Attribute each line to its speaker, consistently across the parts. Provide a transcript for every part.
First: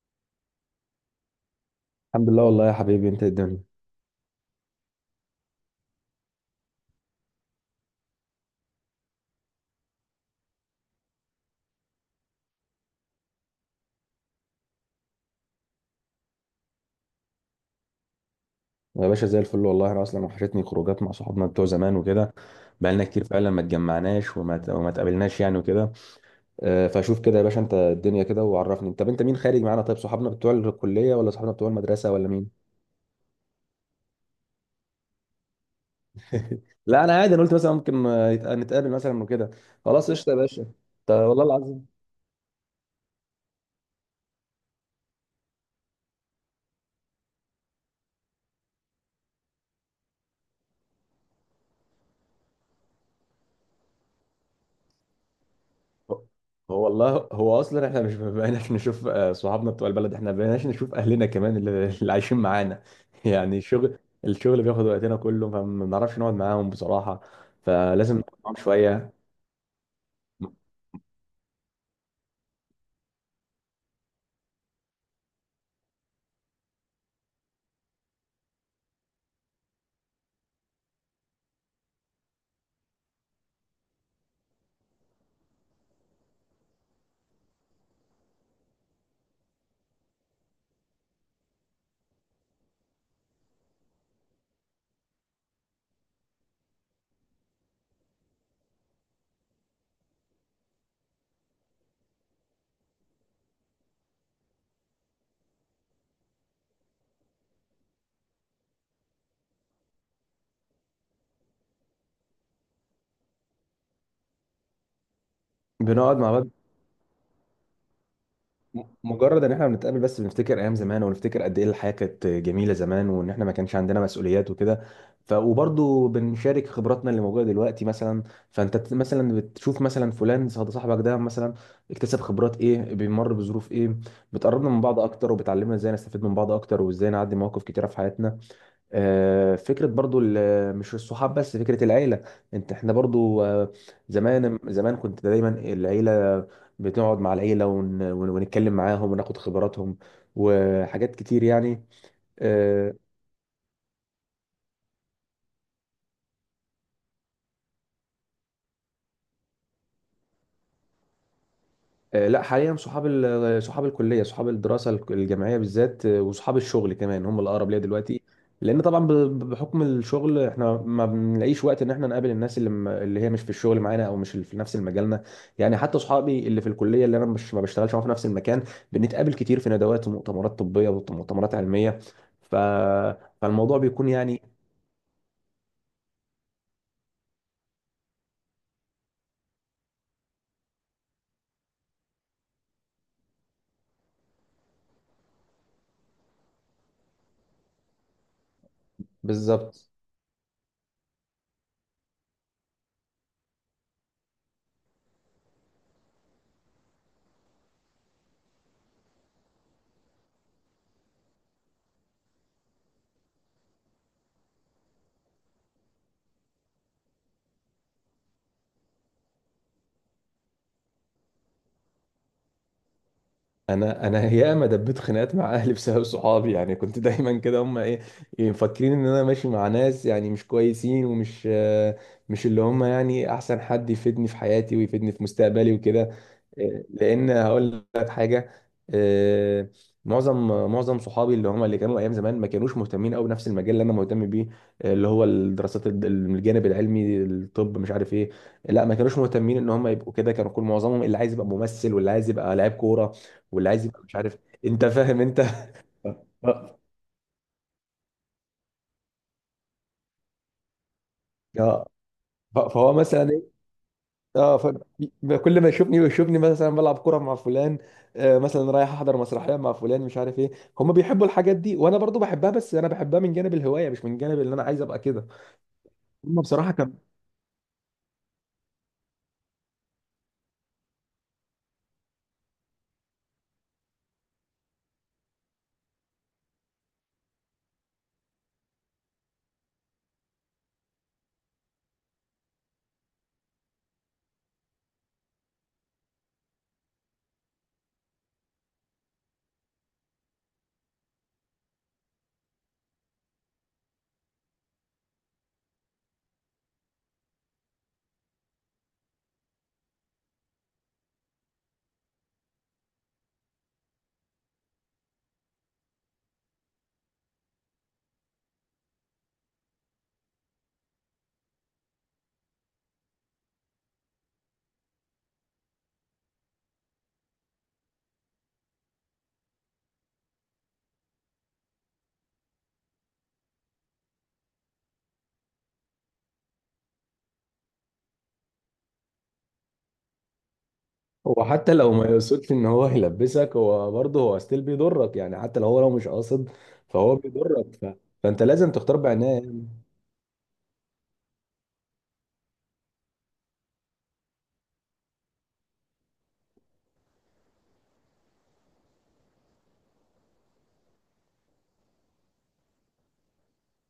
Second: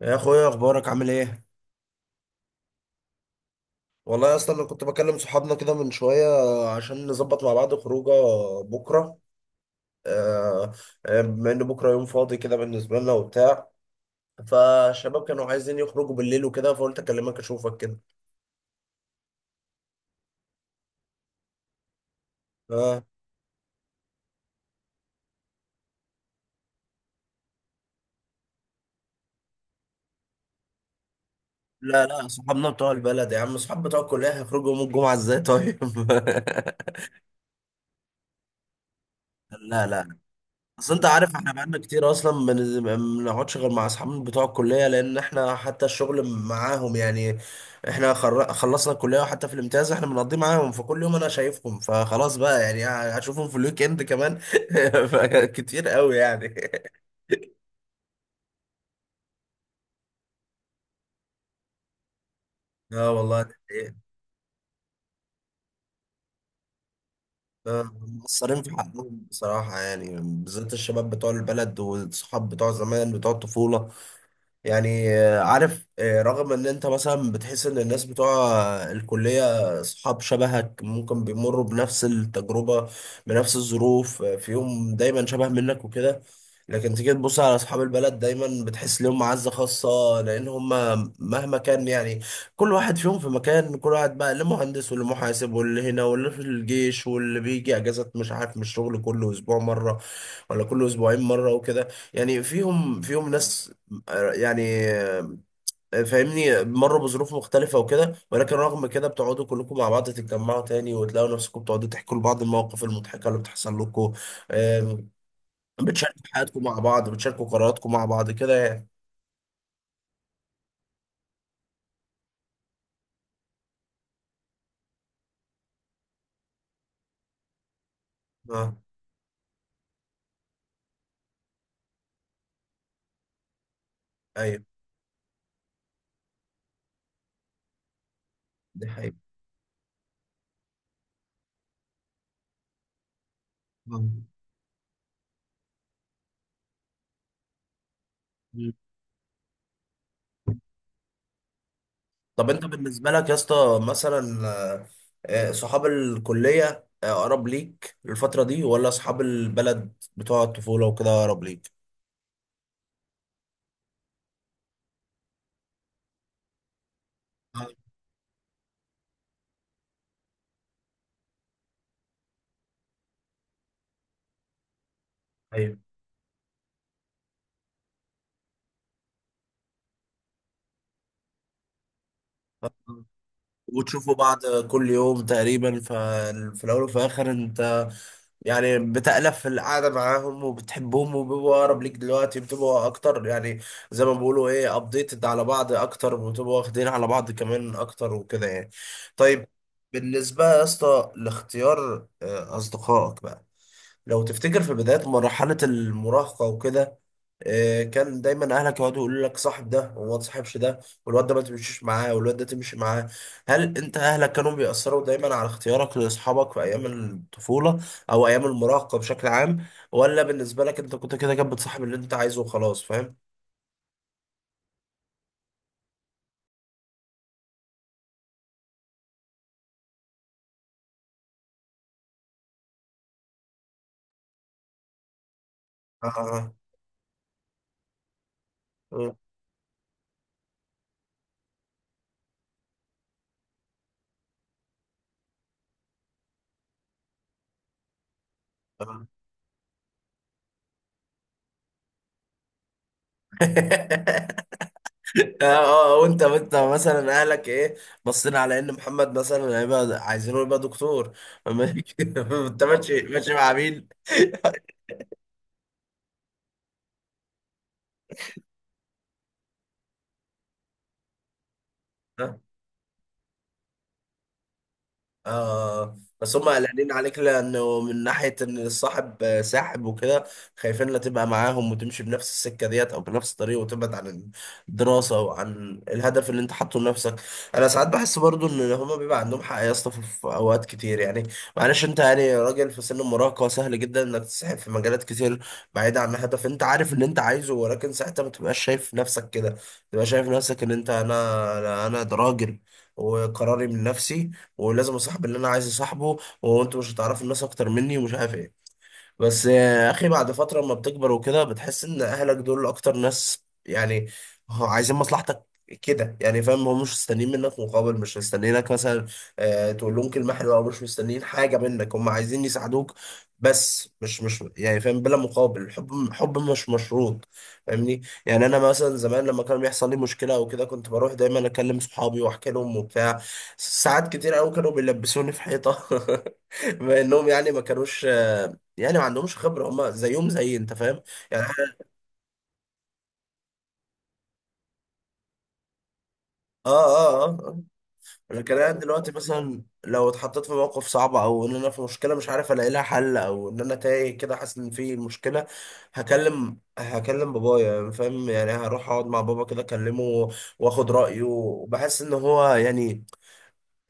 Speaker 1: يا اخويا، اخبارك عامل ايه؟
Speaker 2: الحمد لله والله يا حبيبي، انت إيه الدنيا؟
Speaker 1: والله يا اسطى انا كنت بكلم صحابنا كده من شويه عشان نظبط مع بعض خروجه بكره. آه، بما ان بكره يوم فاضي كده بالنسبه لنا وبتاع، فالشباب كانوا عايزين يخرجوا بالليل وكده فقلت اكلمك اشوفك كده.
Speaker 2: يا باشا، زي الفل والله. انا اصلا وحشتني خروجات مع صحابنا بتوع زمان وكده.
Speaker 1: اه.
Speaker 2: بقالنا كتير فعلا ما اتجمعناش، وما اتقابلناش يعني وكده. فشوف كده يا باشا انت الدنيا كده وعرفني. طب انت مين خارج معانا؟ طيب، صحابنا بتوع الكليه ولا صحابنا بتوع
Speaker 1: لا،
Speaker 2: المدرسه ولا
Speaker 1: لا،
Speaker 2: مين؟
Speaker 1: صحابنا بتوع البلد يا عم. صحاب بتوع الكليه هيخرجوا يوم الجمعه ازاي طيب؟
Speaker 2: لا انا عادي، انا قلت مثلا ممكن نتقابل مثلا وكده.
Speaker 1: لا، لا.
Speaker 2: خلاص قشطه يا باشا.
Speaker 1: اصل انت
Speaker 2: طب
Speaker 1: عارف
Speaker 2: والله
Speaker 1: احنا بقالنا
Speaker 2: العظيم.
Speaker 1: كتير اصلا ما بنقعدش غير مع اصحابنا بتوع الكليه لان احنا حتى الشغل معاهم يعني. احنا خلصنا الكليه وحتى في الامتياز احنا بنقضي معاهم، فكل يوم انا شايفهم فخلاص بقى يعني. هشوفهم في الويك اند كمان. كتير قوي
Speaker 2: هو
Speaker 1: يعني.
Speaker 2: هو والله، هو اصلا احنا مش بقيناش نشوف صحابنا بتوع البلد، احنا بقيناش نشوف اهلنا كمان اللي عايشين معانا
Speaker 1: اه والله ده
Speaker 2: يعني
Speaker 1: حقيقي.
Speaker 2: الشغل. الشغل بياخد وقتنا كله فما بنعرفش نقعد معاهم بصراحة. فلازم نقعد معاهم
Speaker 1: مقصرين في
Speaker 2: شوية.
Speaker 1: حقهم بصراحه يعني، بالذات الشباب بتوع البلد والصحاب بتوع زمان بتوع الطفوله. يعني عارف، رغم ان انت مثلا بتحس ان الناس بتوع الكلية اصحاب شبهك ممكن بيمروا بنفس التجربة بنفس الظروف، فيهم دايما شبه منك وكده. لكن تيجي تبص على اصحاب البلد دايما بتحس ليهم معزة خاصة، لان هم مهما كان يعني، كل واحد فيهم في مكان. كل واحد بقى اللي مهندس واللي محاسب واللي هنا واللي في الجيش واللي بيجي اجازات مش عارف من الشغل كل اسبوع مرة ولا كل اسبوعين مرة وكده. يعني فيهم ناس يعني، فاهمني، مروا بظروف مختلفة وكده، ولكن رغم كده بتقعدوا كلكم مع بعض، تتجمعوا تاني وتلاقوا نفسكم بتقعدوا تحكوا لبعض المواقف المضحكة اللي بتحصل لكم. آم،
Speaker 2: بنقعد
Speaker 1: بتشاركوا
Speaker 2: مع بعض.
Speaker 1: حياتكم مع بعض، بتشاركوا قراراتكم مع بعض كده يعني.
Speaker 2: مجرد ان احنا بنتقابل بس بنفتكر ايام زمان ونفتكر قد ايه الحياه كانت جميله زمان، وان احنا ما كانش عندنا مسؤوليات وكده. ف وبرضه بنشارك خبراتنا اللي موجوده دلوقتي مثلا.
Speaker 1: اه.
Speaker 2: فانت مثلا بتشوف مثلا فلان صاحبك ده مثلا اكتسب خبرات ايه، بيمر بظروف ايه.
Speaker 1: ايوه،
Speaker 2: بتقربنا من بعض اكتر وبتعلمنا ازاي نستفيد من بعض اكتر وازاي نعدي مواقف كتيره في حياتنا.
Speaker 1: دي حقيقة.
Speaker 2: فكرة برضو مش الصحاب بس، فكرة العيلة. انت احنا برضو
Speaker 1: آه.
Speaker 2: زمان زمان كنت دايما العيلة بتقعد مع العيلة
Speaker 1: مم.
Speaker 2: ونتكلم معاهم وناخد خبراتهم وحاجات كتير يعني.
Speaker 1: طب انت
Speaker 2: آه،
Speaker 1: بالنسبة لك يا اسطى مثلا، صحاب الكلية أقرب ليك الفترة دي، ولا أصحاب البلد بتوع الطفولة وكده أقرب ليك؟
Speaker 2: لا حاليا صحاب صحاب الكليه، صحاب الدراسه الجامعيه بالذات وصحاب الشغل كمان هم
Speaker 1: آه.
Speaker 2: الاقرب ليا دلوقتي. لان طبعا بحكم الشغل احنا ما بنلاقيش وقت ان احنا نقابل الناس اللي هي مش في الشغل معانا او مش في نفس المجالنا. يعني حتى صحابي اللي في الكليه اللي انا مش ما بشتغلش معاهم في نفس المكان، بنتقابل كتير في ندوات ومؤتمرات طبيه ومؤتمرات علميه. ف...
Speaker 1: ايوه،
Speaker 2: فالموضوع بيكون
Speaker 1: وتشوفوا
Speaker 2: يعني
Speaker 1: بعض كل يوم تقريبا، ففي الاول وفي الاخر انت يعني بتألف في القعده معاهم وبتحبهم وبيبقوا اقرب ليك دلوقتي، بتبقوا اكتر يعني. زي ما بيقولوا ايه، ابديتد على بعض اكتر، وبتبقوا واخدين على بعض كمان اكتر وكده يعني. طيب.
Speaker 2: بالظبط.
Speaker 1: بالنسبه يا اسطى لاختيار اصدقائك بقى، لو تفتكر في بداية مرحلة المراهقة وكده، كان دايما اهلك يقعدوا يقولوا لك صاحب ده وما تصاحبش ده، والواد ده ما تمشيش معاه والواد ده تمشي معاه. هل انت اهلك كانوا بيأثروا دايما على اختيارك لاصحابك في ايام الطفولة او ايام المراهقة بشكل عام؟ ولا بالنسبة لك انت كنت كده كده بتصاحب اللي انت عايزه وخلاص، فاهم؟
Speaker 2: انا انا ياما دبيت خناقات مع اهلي بسبب صحابي. يعني كنت دايما كده، هم ايه مفكرين ان انا ماشي مع ناس يعني مش كويسين ومش مش اللي هم يعني احسن حد يفيدني في حياتي ويفيدني في مستقبلي وكده.
Speaker 1: آه.
Speaker 2: لان هقول لك حاجه.
Speaker 1: آه.
Speaker 2: آه، معظم معظم صحابي اللي هم اللي كانوا ايام زمان ما كانوش مهتمين قوي بنفس المجال اللي انا مهتم بيه. اللي هو الدراسات الجانب العلمي، الطب مش عارف ايه. لا ما
Speaker 1: آه.
Speaker 2: كانوش مهتمين ان هم يبقوا كده. كانوا كل معظمهم اللي عايز يبقى ممثل واللي عايز يبقى لاعب كوره واللي عايز يبقى مش عارف إيه. انت فاهم انت.
Speaker 1: اه، وانت وانت
Speaker 2: آه،
Speaker 1: مثلا اهلك ايه؟ بصينا على ان محمد مثلا هيبقى عايزينه يبقى دكتور أما
Speaker 2: اه
Speaker 1: انت
Speaker 2: فهو
Speaker 1: ماشي ماشي
Speaker 2: مثلا.
Speaker 1: مع مين؟
Speaker 2: اه كل ما يشوفني ويشوفني مثلا بلعب كرة مع فلان، مثلا رايح احضر مسرحية مع فلان مش عارف ايه. هم بيحبوا الحاجات دي وانا برضو
Speaker 1: اه.
Speaker 2: بحبها، بس انا بحبها من جانب الهواية مش من جانب اللي انا عايز ابقى كده.
Speaker 1: آه، بس
Speaker 2: هم
Speaker 1: هم
Speaker 2: بصراحة
Speaker 1: قلقانين
Speaker 2: كان.
Speaker 1: عليك لانه من ناحيه ان الصاحب ساحب وكده. خايفين لا تبقى معاهم وتمشي بنفس السكه ديت او بنفس الطريق وتبعد عن الدراسه وعن الهدف اللي انت حاطه لنفسك. انا ساعات بحس برضو ان هم بيبقى عندهم حق يا اسطى في اوقات كتير يعني. معلش انت يعني راجل في سن المراهقه، سهل جدا انك تسحب في مجالات كتير بعيده عن هدف انت عارف اللي انت عايزه، ولكن ساعتها ما تبقاش شايف نفسك كده. تبقى شايف نفسك ان انت، انا انا أنا ده راجل وقراري من نفسي، ولازم اصاحب اللي انا عايز اصاحبه، وانتوا مش هتعرفوا الناس اكتر مني ومش عارف ايه. بس يا اخي بعد فتره لما بتكبر وكده بتحس ان اهلك دول اكتر ناس يعني هو عايزين مصلحتك، كده يعني، فاهم؟ هم مش مستنيين منك مقابل، مش مستنيينك مثلا تقول لهم كلمه حلوه، او مش مستنيين حاجه منك، هم عايزين يساعدوك بس مش يعني، فاهم؟ بلا مقابل. الحب حب مش مشروط، فاهمني؟ يعني انا مثلا زمان لما كان بيحصل لي مشكله او كده كنت بروح دايما اكلم صحابي واحكي لهم وبتاع. ساعات كتير قوي كانوا بيلبسوني في حيطه بما انهم يعني ما كانوش، يعني ما عندهمش خبرة، هم زيهم زي انت، فاهم؟
Speaker 2: هو
Speaker 1: يعني
Speaker 2: حتى لو ما يقصدش ان هو يلبسك، هو برضه هو ستيل بيضرك يعني، حتى لو هو لو مش قاصد.
Speaker 1: اه،
Speaker 2: فهو
Speaker 1: اه، اه، آه.
Speaker 2: بيضرك. فانت
Speaker 1: لكن انا
Speaker 2: لازم تختار
Speaker 1: دلوقتي
Speaker 2: بعناية.
Speaker 1: مثلا لو اتحطيت في موقف صعب، او ان انا في مشكلة مش عارف الاقي لها حل، او ان انا تايه كده حاسس ان في مشكلة، هكلم بابايا، يعني فاهم؟ يعني هروح اقعد مع بابا كده اكلمه، واخد رأيه، وبحس ان هو يعني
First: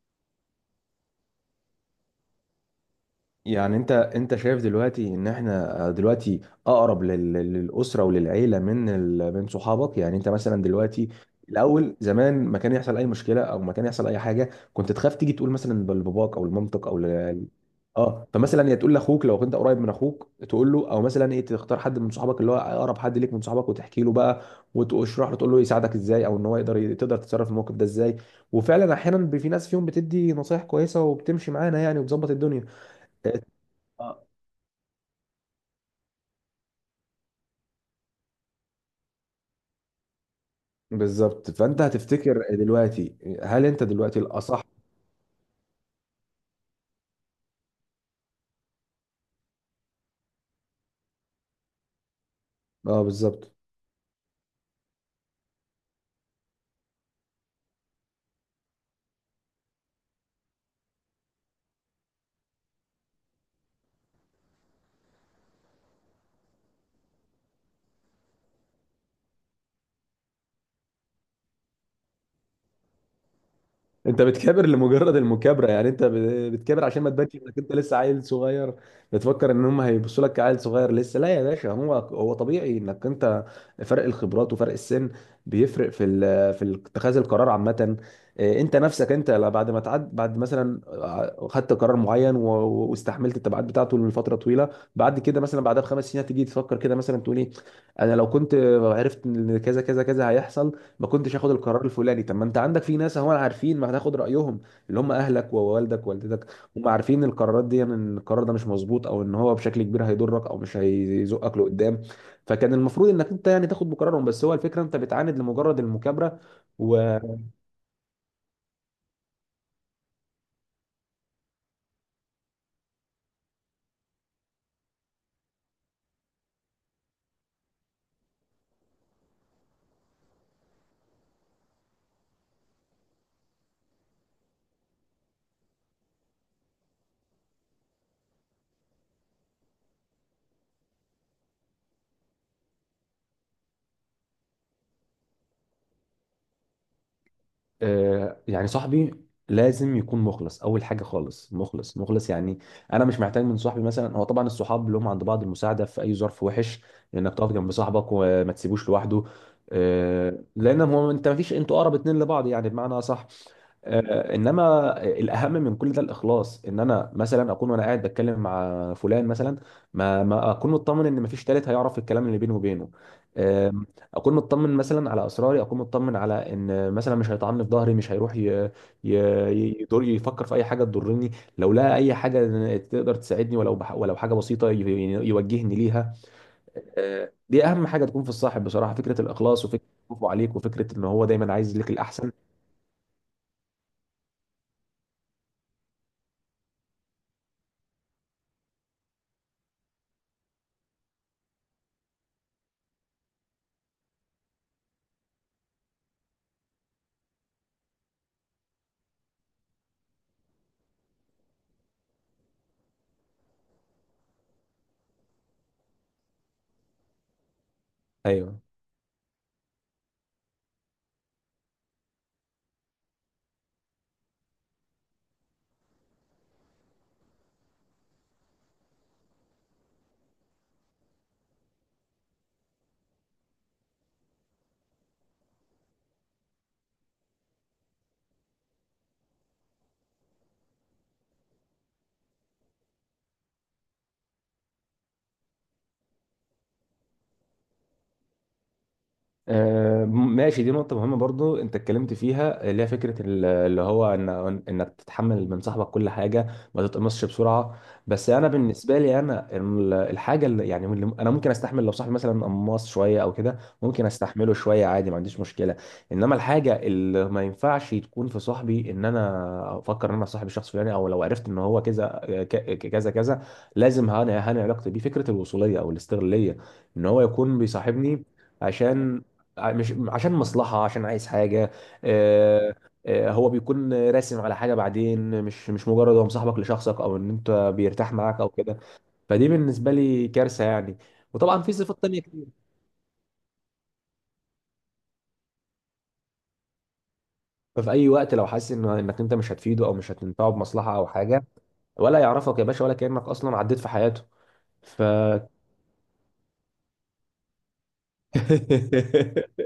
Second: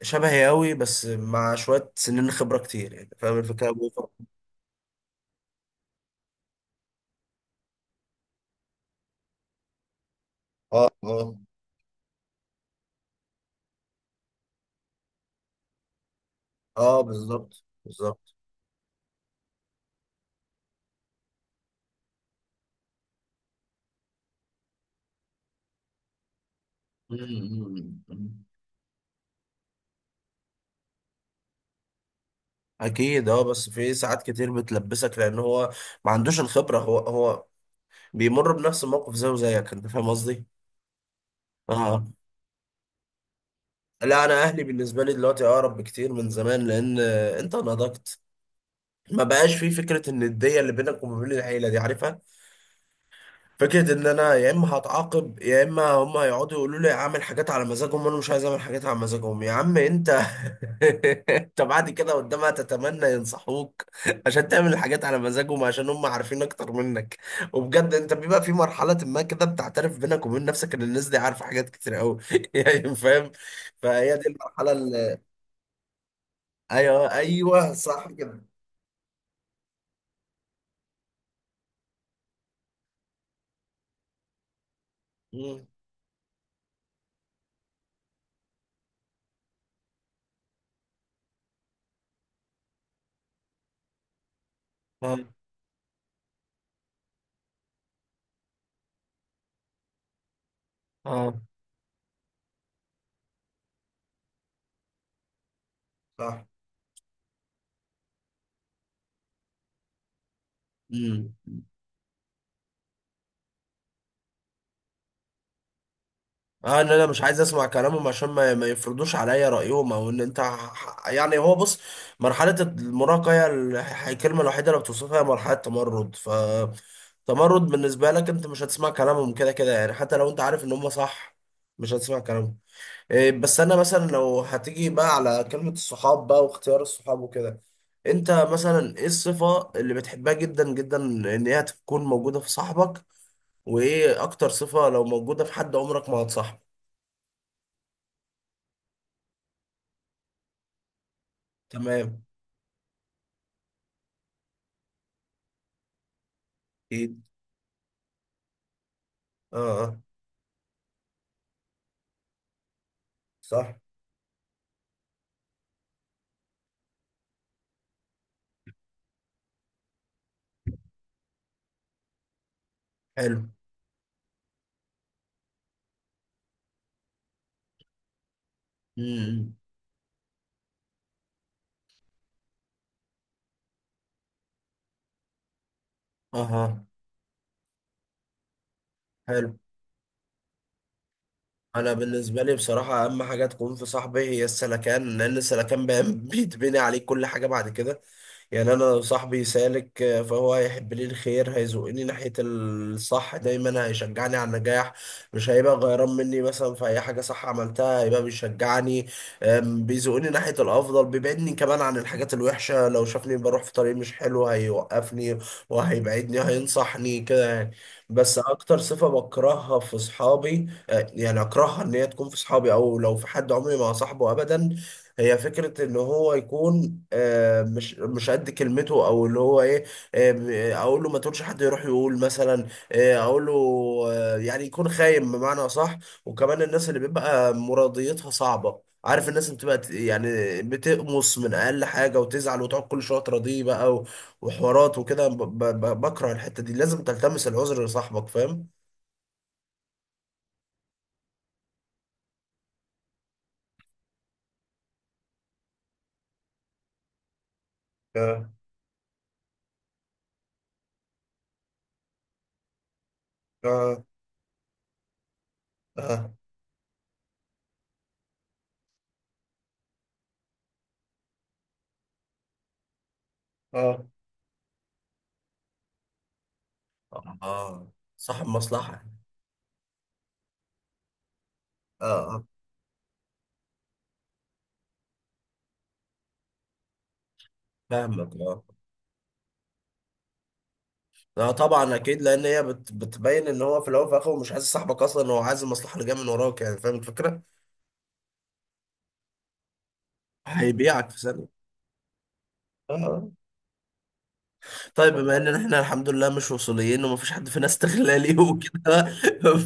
Speaker 1: شبهي قوي بس مع شوية سنين خبرة كتير، يعني فاهم الفكرة؟
Speaker 2: يعني انت انت شايف دلوقتي ان احنا دلوقتي اقرب للاسره وللعيله من من صحابك؟ يعني انت مثلا
Speaker 1: اه،
Speaker 2: دلوقتي
Speaker 1: اه،
Speaker 2: الاول زمان ما كان يحصل اي مشكله او ما كان يحصل اي حاجه كنت تخاف تيجي تقول مثلا لباباك او لمامتك او
Speaker 1: اه،
Speaker 2: ل...
Speaker 1: بالظبط
Speaker 2: اه،
Speaker 1: بالظبط.
Speaker 2: فمثلا يا تقول لاخوك لو كنت قريب من اخوك تقول له، او مثلا ايه، تختار حد من صحابك اللي هو اقرب حد ليك من صحابك وتحكي له بقى وتشرح له تقول له يساعدك ازاي، او ان هو يقدر تقدر
Speaker 1: مم،
Speaker 2: تتصرف في الموقف ده
Speaker 1: مم،
Speaker 2: ازاي.
Speaker 1: مم.
Speaker 2: وفعلا احيانا في ناس فيهم بتدي نصايح كويسه وبتمشي معانا يعني وبتظبط الدنيا.
Speaker 1: اكيد، اه. بس في ساعات
Speaker 2: اه
Speaker 1: كتير بتلبسك لان هو ما عندوش الخبره. هو بيمر بنفس الموقف زيه زيك، انت فاهم قصدي؟
Speaker 2: بالظبط. فانت
Speaker 1: اه.
Speaker 2: هتفتكر دلوقتي هل انت دلوقتي
Speaker 1: لا، انا اهلي
Speaker 2: الاصح؟
Speaker 1: بالنسبه لي دلوقتي اقرب بكتير من زمان، لان انت نضجت. ما بقاش في فكره النديه اللي بينك وما بين العيله، دي عارفها.
Speaker 2: اه بالظبط.
Speaker 1: فكرة ان انا يا اما هتعاقب، يا اما هم هيقعدوا يقولوا لي اعمل حاجات على مزاجهم، وانا مش عايز اعمل حاجات على مزاجهم يا عم انت. انت بعد كده قدامها تتمنى ينصحوك عشان تعمل الحاجات على مزاجهم، عشان هم عارفين اكتر منك. وبجد انت بيبقى في مرحلة ما كده بتعترف بينك وبين نفسك ان الناس دي عارفة حاجات كتير قوي يعني فاهم؟ فهي
Speaker 2: انت
Speaker 1: دي
Speaker 2: بتكابر
Speaker 1: المرحلة
Speaker 2: لمجرد
Speaker 1: اللي
Speaker 2: المكابره يعني. انت بتكابر عشان ما
Speaker 1: ايوه،
Speaker 2: تبانش انك انت
Speaker 1: ايوه،
Speaker 2: لسه
Speaker 1: صح
Speaker 2: عيل
Speaker 1: كده.
Speaker 2: صغير. بتفكر ان هم هيبصوا لك كعيل صغير لسه. لا يا باشا، هو هو طبيعي انك انت، فرق الخبرات وفرق السن
Speaker 1: مم.
Speaker 2: بيفرق في في اتخاذ القرار عامه. إيه، انت نفسك انت بعد ما تعد، بعد مثلا خدت قرار معين واستحملت التبعات بتاعته لفتره طويله، بعد
Speaker 1: اه،
Speaker 2: كده مثلا بعدها ب5 سنين هتيجي تفكر كده مثلا تقول ايه: انا لو كنت عرفت ان كذا كذا كذا هيحصل، ما كنتش
Speaker 1: اه،
Speaker 2: هاخد القرار الفلاني. طب ما انت عندك في ناس هم عارفين، ما هتاخد رايهم، اللي هم اهلك ووالدك
Speaker 1: اه،
Speaker 2: ووالدتك. هم عارفين القرارات دي، يعني ان القرار ده مش مظبوط او ان هو بشكل كبير هيضرك او مش
Speaker 1: صح.
Speaker 2: هيزقك لقدام. فكان المفروض انك انت يعني تاخد بقرارهم. بس هو الفكره انت بتعاند لمجرد المكابره.
Speaker 1: اه، ان انا
Speaker 2: و...
Speaker 1: مش عايز اسمع كلامهم عشان ما يفرضوش عليا رايهم، او ان انت يعني، هو بص، مرحله المراهقه هي الكلمه الوحيده اللي بتوصفها هي مرحله تمرد. ف تمرد بالنسبه لك، انت مش هتسمع كلامهم كده كده يعني، حتى لو انت عارف ان هم صح مش هتسمع كلامهم. إيه. بس انا مثلا لو هتيجي بقى على كلمه الصحاب بقى واختيار الصحاب وكده، انت مثلا ايه الصفه اللي بتحبها جدا جدا ان هي تكون موجوده في صاحبك؟ وايه اكتر صفه لو موجوده في حد عمرك ما هتصاحبه؟
Speaker 2: آه، يعني صاحبي لازم يكون مخلص اول حاجه. خالص مخلص
Speaker 1: تمام.
Speaker 2: مخلص يعني. انا مش محتاج من صاحبي مثلا، هو طبعا الصحاب لهم عند بعض المساعده في اي ظرف وحش،
Speaker 1: اكيد.
Speaker 2: انك تقف جنب صاحبك وما تسيبوش لوحده.
Speaker 1: اه، اه،
Speaker 2: لان هو انت ما فيش انتوا اقرب اتنين لبعض يعني، بمعنى صح.
Speaker 1: صح.
Speaker 2: انما الاهم من كل ده الاخلاص. ان انا مثلا اكون وانا قاعد بتكلم مع فلان مثلا، ما اكون مطمن ان مفيش تالت هيعرف الكلام اللي بيني وبينه.
Speaker 1: حلو.
Speaker 2: آه، اكون مطمن مثلا على اسراري، اكون مطمن على ان مثلا مش هيطعني في ظهري، مش هيروح ي...
Speaker 1: امم.
Speaker 2: يدور يفكر في اي حاجه تضرني. لو لقى اي حاجه تقدر تساعدني ولو ولو حاجه بسيطه يعني يوجهني ليها.
Speaker 1: اها.
Speaker 2: دي اهم حاجه تكون في الصاحب بصراحه، فكره
Speaker 1: حلو.
Speaker 2: الاخلاص وفكره خوفه عليك وفكره ان هو دايما عايز لك
Speaker 1: انا
Speaker 2: الاحسن.
Speaker 1: بالنسبه لي بصراحه اهم حاجه تكون في صاحبي هي السلكان، لان السلكان بيتبني عليه كل حاجه بعد كده يعني. انا لو صاحبي سالك، فهو هيحب لي الخير، هيزقني ناحيه الصح دايما، هيشجعني على النجاح، مش هيبقى غيران مني مثلا في اي حاجه صح عملتها، هيبقى بيشجعني. بيزقني ناحيه الافضل، بيبعدني كمان عن الحاجات الوحشه، لو شافني بروح في طريق مش حلو هيوقفني وهيبعدني، هينصحني كده يعني. بس
Speaker 2: ايوه.
Speaker 1: اكتر صفه بكرهها في صحابي، يعني اكرهها ان هي تكون في صحابي، او لو في حد عمري ما صاحبه ابدا، هي فكرة ان هو يكون مش قد كلمته، او اللي هو ايه، اقول له ما تقولش حد يروح يقول مثلا، اقول له، يعني يكون خاين بمعنى صح. وكمان الناس اللي بيبقى مراضيتها صعبة، عارف، الناس اللي بتبقى يعني بتقمص من اقل حاجة وتزعل وتقعد كل شوية تراضيه بقى وحوارات وكده. بكره الحتة دي، لازم تلتمس العذر لصاحبك، فاهم؟
Speaker 2: ماشي، دي نقطة مهمة برضو انت اتكلمت فيها، اللي هي فكرة اللي هو ان انك تتحمل من صاحبك كل حاجة، ما تتقمصش بسرعة. بس انا
Speaker 1: اه،
Speaker 2: بالنسبة لي انا الحاجة اللي يعني اللي انا ممكن استحمل لو صاحبي مثلا قماص شوية او كده
Speaker 1: اه،
Speaker 2: ممكن استحمله شوية عادي، ما عنديش مشكلة.
Speaker 1: آه.
Speaker 2: انما الحاجة اللي ما ينفعش تكون في صاحبي، ان انا افكر ان انا صاحب الشخص الفلاني او لو عرفت ان هو كذا كذا كذا،
Speaker 1: اه،
Speaker 2: لازم هاني علاقتي بيه. فكرة الوصولية او الاستغلالية، ان هو يكون
Speaker 1: اه،
Speaker 2: بيصاحبني
Speaker 1: صاحب مصلحة.
Speaker 2: عشان، مش عشان مصلحة، عشان عايز حاجة.
Speaker 1: اه، آه،
Speaker 2: آه، هو بيكون راسم على حاجة بعدين، مش مجرد هو مصاحبك لشخصك او ان انت بيرتاح
Speaker 1: فاهمك.
Speaker 2: معاك او
Speaker 1: اه.
Speaker 2: كده. فدي بالنسبة لي كارثة يعني.
Speaker 1: لا
Speaker 2: وطبعا في
Speaker 1: طبعا،
Speaker 2: صفات
Speaker 1: اكيد،
Speaker 2: تانية
Speaker 1: لان
Speaker 2: كتير.
Speaker 1: هي بتبين ان هو في الاول وفي الاخر مش عايز صاحبك اصلا، هو عايز المصلحة اللي جاية من وراك، يعني فاهم الفكرة؟
Speaker 2: ففي اي وقت لو حاسس ان انك انت مش هتفيده او مش هتنفعه بمصلحة او
Speaker 1: هيبيعك في
Speaker 2: حاجة،
Speaker 1: ثانية.
Speaker 2: ولا يعرفك يا باشا ولا كأنك
Speaker 1: اه.
Speaker 2: اصلا عديت في حياته. ف
Speaker 1: طيب بما ان احنا الحمد لله مش وصوليين، ومفيش حد فينا استغلالي وكده،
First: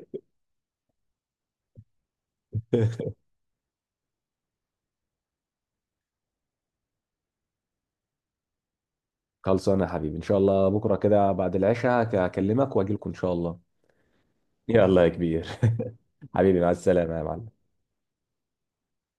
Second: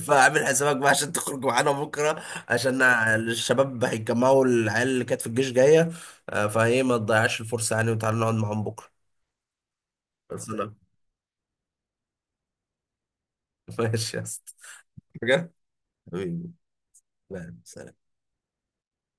Speaker 1: فاعمل حسابك بقى عشان تخرج معانا بكره. عشان الشباب هيتجمعوا، العيال اللي كانت في الجيش جايه، فهي ما تضيعش الفرصه يعني، وتعالى نقعد معاهم بكره.
Speaker 2: خلصانة يا حبيبي ان شاء الله.
Speaker 1: خلصنا.
Speaker 2: بكرة كده بعد العشاء هكلمك واجي لكم ان شاء الله.
Speaker 1: ماشي يا اسطى.
Speaker 2: يلا يا كبير.
Speaker 1: حاجة؟ حبيبي.
Speaker 2: حبيبي مع السلامة يا معلم.
Speaker 1: تمام، سلام.